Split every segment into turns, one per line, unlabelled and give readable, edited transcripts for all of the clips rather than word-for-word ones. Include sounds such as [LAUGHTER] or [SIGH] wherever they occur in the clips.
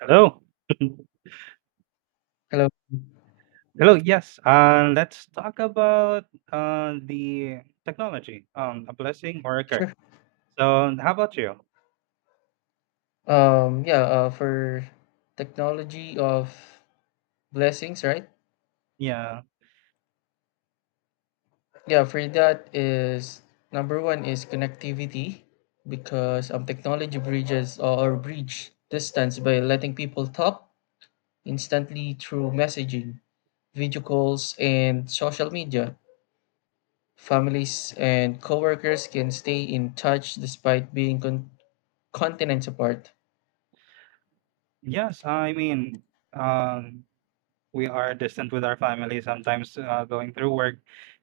Hello. [CLEARS THROAT]
Hello.
[LAUGHS] Hello. Yes. Let's talk about the technology, a blessing or a curse.
Sure.
So, how about you?
Yeah, for technology of blessings, right?
Yeah.
Yeah, for that is number one is connectivity because technology bridges or bridge distance by letting people talk instantly through messaging, video calls, and social media. Families and coworkers can stay in touch despite continents apart.
Yes. I mean, um, we are distant with our family sometimes going through work,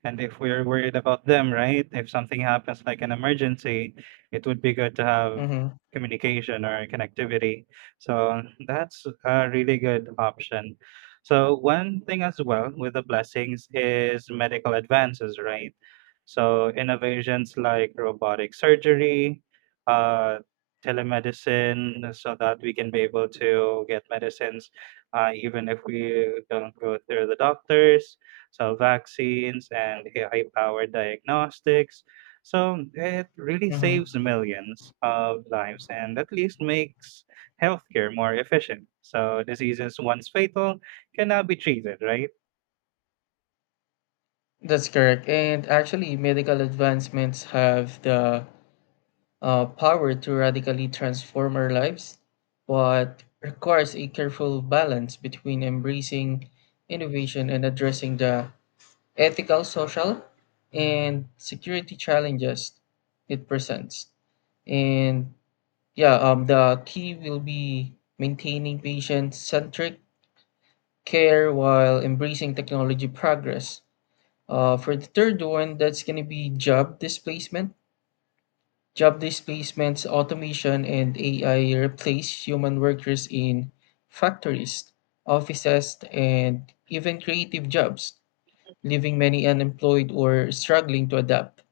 and if we're worried about them, right? If something happens like an emergency, it would be good to have
Mm-hmm.
communication or connectivity, so that's a really good option. So one thing as well with the blessings is medical advances, right? So innovations like robotic surgery, uh telemedicine, so that we can be able to get medicines even if we don't go through the doctors. So vaccines and high-powered diagnostics. So it really
mm-hmm.
saves millions of lives and at least makes healthcare more efficient. So diseases once fatal can now be treated, right?
That's correct. And actually, medical advancements have the power to radically transform our lives, but requires a careful balance between embracing innovation and addressing the ethical, social, and security challenges it presents. And yeah, the key will be maintaining patient centric care while embracing technology progress for the third one, that's going to be job displacement. Job displacements, automation, and AI replace human workers in factories, offices, and even creative jobs, leaving many unemployed or struggling to adapt.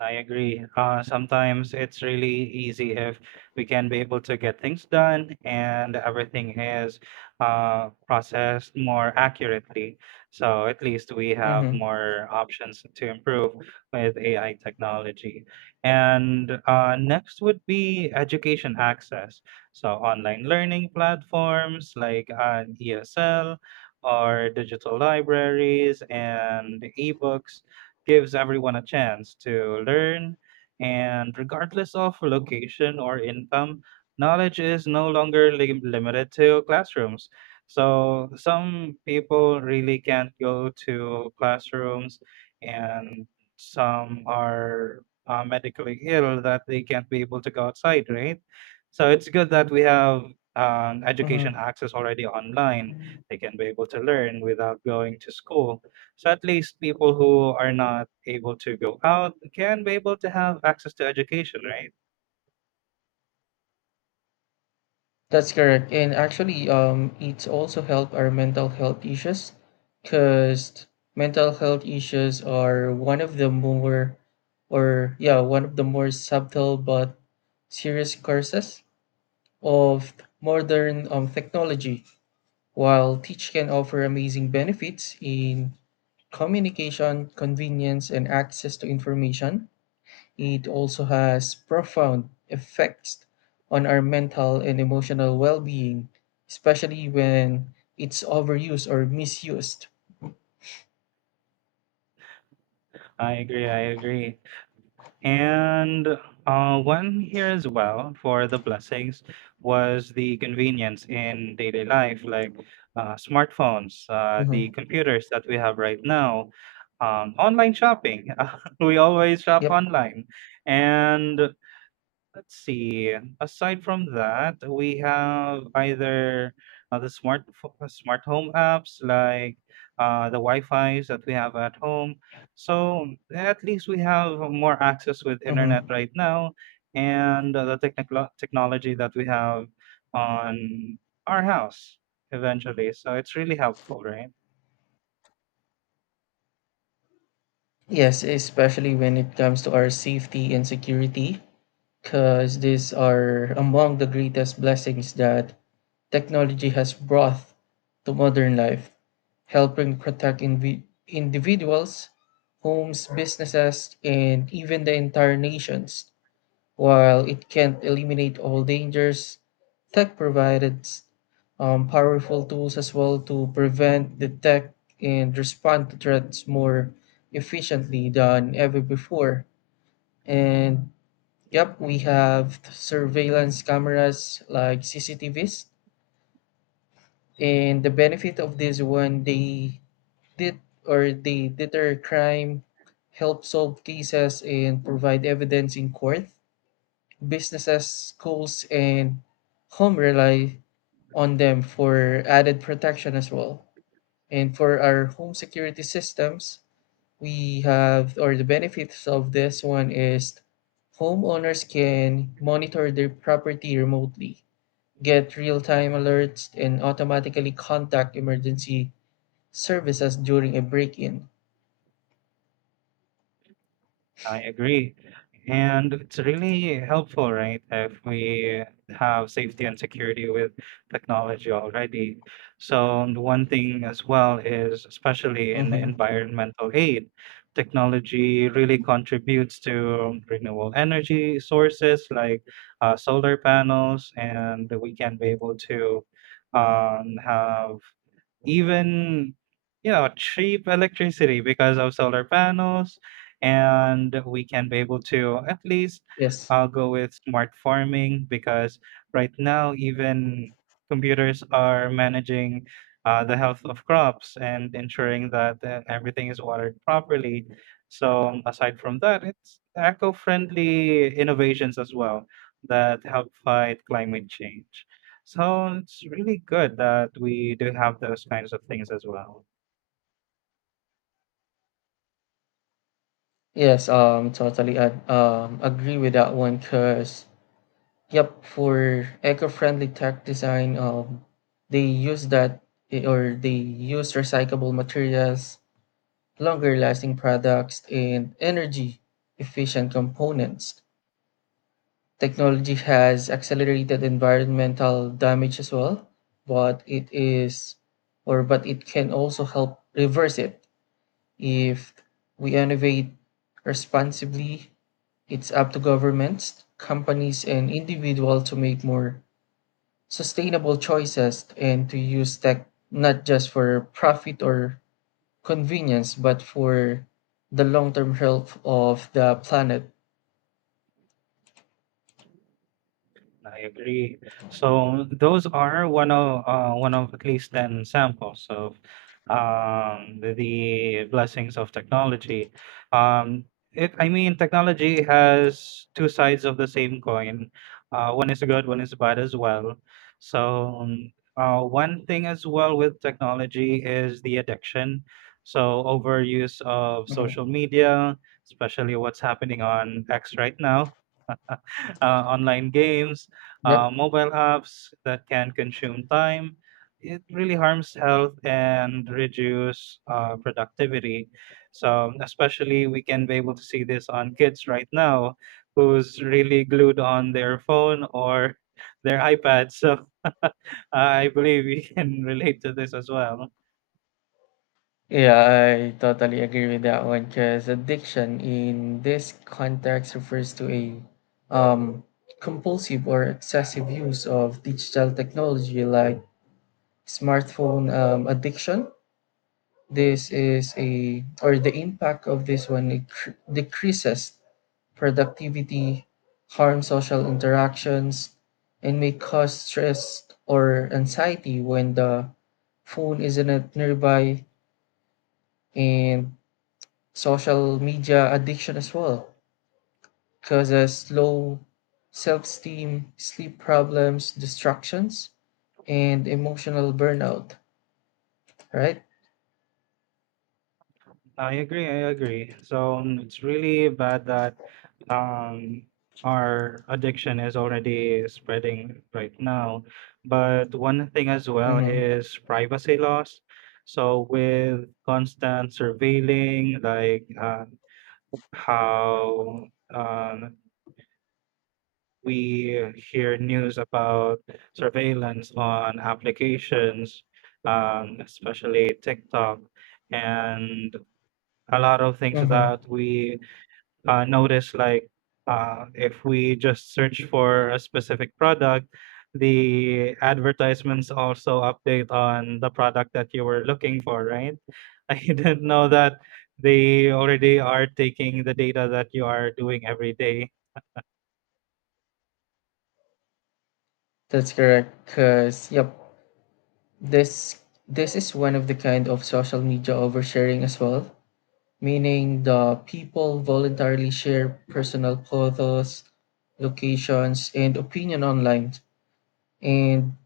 I agree. Sometimes it's really easy if we can be able to get things done and everything is processed more accurately. So at least we have
Mm-hmm.
more options to improve with AI technology. And next would be education access. So online learning platforms like ESL or digital libraries and ebooks gives everyone a chance to learn, and regardless of location or income, knowledge is no longer limited to classrooms. So some people really can't go to classrooms, and some are medically ill that they can't be able to go outside, right? So it's good that we have
Mm-hmm.
education access already online. They can be able to learn without going to school. So at least people who are not able to go out can be able to have access to education, right?
That's correct. And actually, it also help our mental health issues because mental health issues are one of the one of the more subtle but serious curses of modern technology. While Teach can offer amazing benefits in communication, convenience, and access to information, it also has profound effects on our mental and emotional well being, especially when it's overused or misused.
I agree. I agree. And one here as well for the blessings was the convenience in daily life, like smartphones,
Hmm.
the computers that we have right now, online shopping. [LAUGHS] We always shop
Yep.
online. And let's see. Aside from that, we have either smart home apps like the Wi-Fi's that we have at home. So at least we have more access with internet
Hmm.
right now, and the technical technology that we have on our house eventually. So it's really helpful, right?
Yes, especially when it comes to our safety and security, because these are among the greatest blessings that technology has brought to modern life, helping individuals, homes, businesses, and even the entire nations. While it can't eliminate all dangers, tech provided powerful tools as well to prevent, detect, and respond to threats more efficiently than ever before. And yep, we have surveillance cameras like CCTVs. And the benefit of this one, they did or they deter crime, help solve cases, and provide evidence in court. Businesses, schools, and home rely on them for added protection as well. And for our home security systems, we have, or the benefits of this one is homeowners can monitor their property remotely, get real time alerts, and automatically contact emergency services during a break in.
I agree. And it's really helpful, right, if we have safety and security with technology already. So, and one thing as well is, especially in
Mm-hmm.
environmental aid, technology really contributes to renewable energy sources like solar panels, and we can be able to have even, you know, cheap electricity because of solar panels, and we can be able to at least
Yes.
go with smart farming, because right now even computers are managing the health of crops and ensuring that everything is watered properly. So aside from that, it's eco-friendly innovations as well that help fight climate change. So it's really good that we do have those kinds of things as well.
Yes, totally. I agree with that one because yep, for eco-friendly tech design, they use that eh, or they use recyclable materials, longer lasting products, and energy efficient components. Technology has accelerated environmental damage as well, but it is but it can also help reverse it if we innovate responsibly. It's up to governments, companies, and individuals to make more sustainable choices and to use tech not just for profit or convenience but for the long-term health of the planet.
I agree. So those are one of at least ten samples of the blessings of technology. Um, I mean, technology has two sides of the same coin. One is good, one is bad as well. So one thing as well with technology is the addiction. So overuse of
Mhm.
social media, especially what's happening on X right now, [LAUGHS] online games,
Yep.
mobile apps that can consume time. It really harms health and reduce productivity. So especially we can be able to see this on kids right now, who's really glued on their phone or their iPad. So [LAUGHS] I believe we can relate to this as well.
Yeah, I totally agree with that one because addiction in this context refers to a um, compulsive or excessive use of digital technology like smartphone addiction. This is a or The impact of this one, it decreases productivity, harm social interactions, and may cause stress or anxiety when the phone isn't nearby. And social media addiction as well causes low self-esteem, sleep problems, distractions, and emotional burnout, right?
I agree, I agree. So it's really bad that um our addiction is already spreading right now. But one thing as well
Mm-hmm.
is privacy loss. So with constant surveilling, like how um, we hear news about surveillance on applications, especially TikTok, and a lot of things
Mm-hmm.
that we notice, like if we just search for a specific product, the advertisements also update on the product that you were looking for, right? [LAUGHS] I didn't know that they already are taking the data that you are doing every day.
That's correct because yep, this this is one of the kind of social media oversharing as well, meaning the people voluntarily share personal photos, locations, and opinion online. And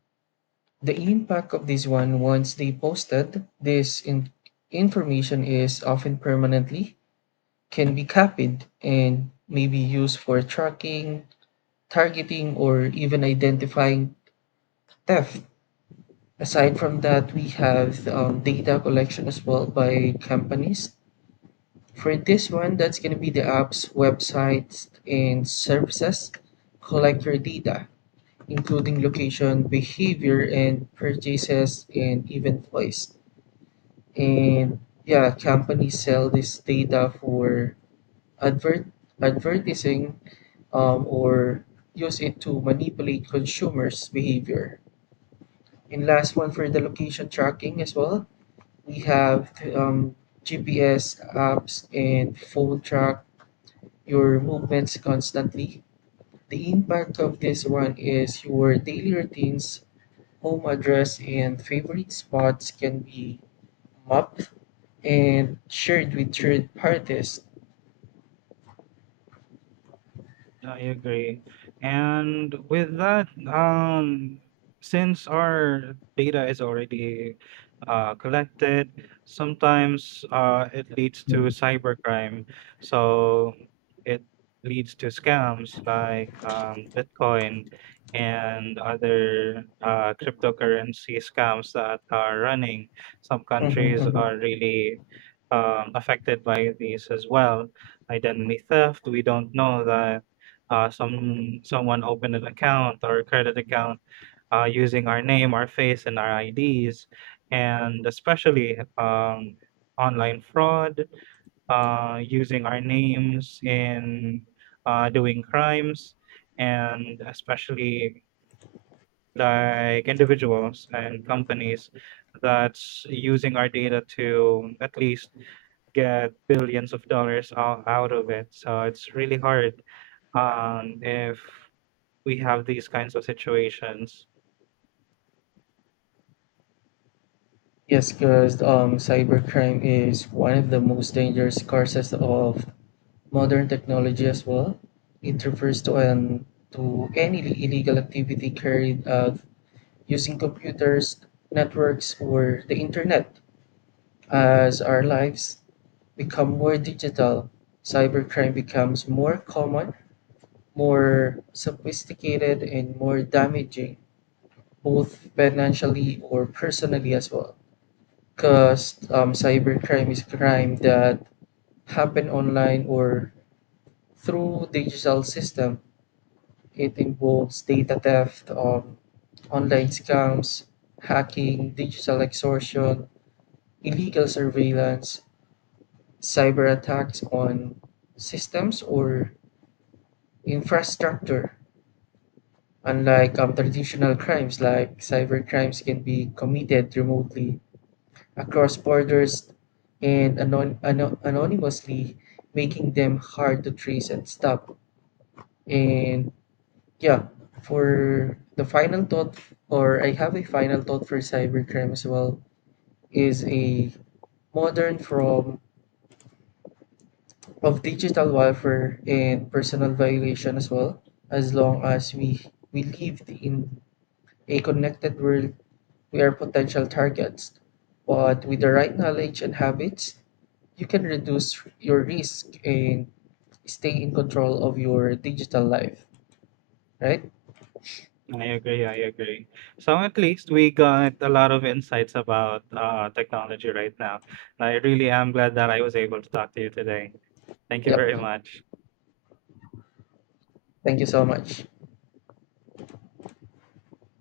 the impact of this one, once they posted, this information is often permanently can be copied and may be used for tracking, targeting, or even identifying theft. Aside from that, we have data collection as well by companies. For this one, that's going to be the apps, websites, and services collect your data, including location, behavior, and purchases, and even place. And yeah, companies sell this data for advert advertising or use it to manipulate consumers' behavior. And last one for the location tracking as well, we have GPS apps and phone track your movements constantly. The impact of this one is your daily routines, home address, and favorite spots can be mapped and shared with third parties.
I agree. And with that, since our data is already collected, sometimes it leads to
Mm-hmm,
cybercrime. So it leads to scams like Bitcoin and other cryptocurrency scams that are running. Some countries
mm-hmm.
are really affected by these as well. Identity theft, we don't know that someone opened an account or a credit account using our name, our face, and our IDs, and especially online fraud, using our names in doing crimes, and especially like individuals and companies that's using our data to at least get billions of dollars out of it. So it's really hard if we have these kinds of situations.
Yes, because cybercrime is one of the most dangerous causes of modern technology as well. It refers to an to any illegal activity carried out using computers, networks, or the internet. As our lives become more digital, cybercrime becomes more common, more sophisticated, and more damaging, both financially or personally as well. Because cybercrime is crime that happen online or through digital system. It involves data theft, online scams, hacking, digital extortion, illegal surveillance, cyber attacks on systems or infrastructure. Unlike traditional crimes, like cyber crimes can be committed remotely across borders and anonymously, making them hard to trace and stop. And yeah, for the final thought, or I have a final thought for cybercrime as well, is a modern from of digital warfare and personal violation as well. As long as we live in a connected world, we are potential targets. But with the right knowledge and habits, you can reduce your risk and stay in control of your digital life, right?
I agree. I agree. So at least we got a lot of insights about technology right now. I really am glad that I was able to talk to you today. Thank you very
Yep.
much.
Thank you so much.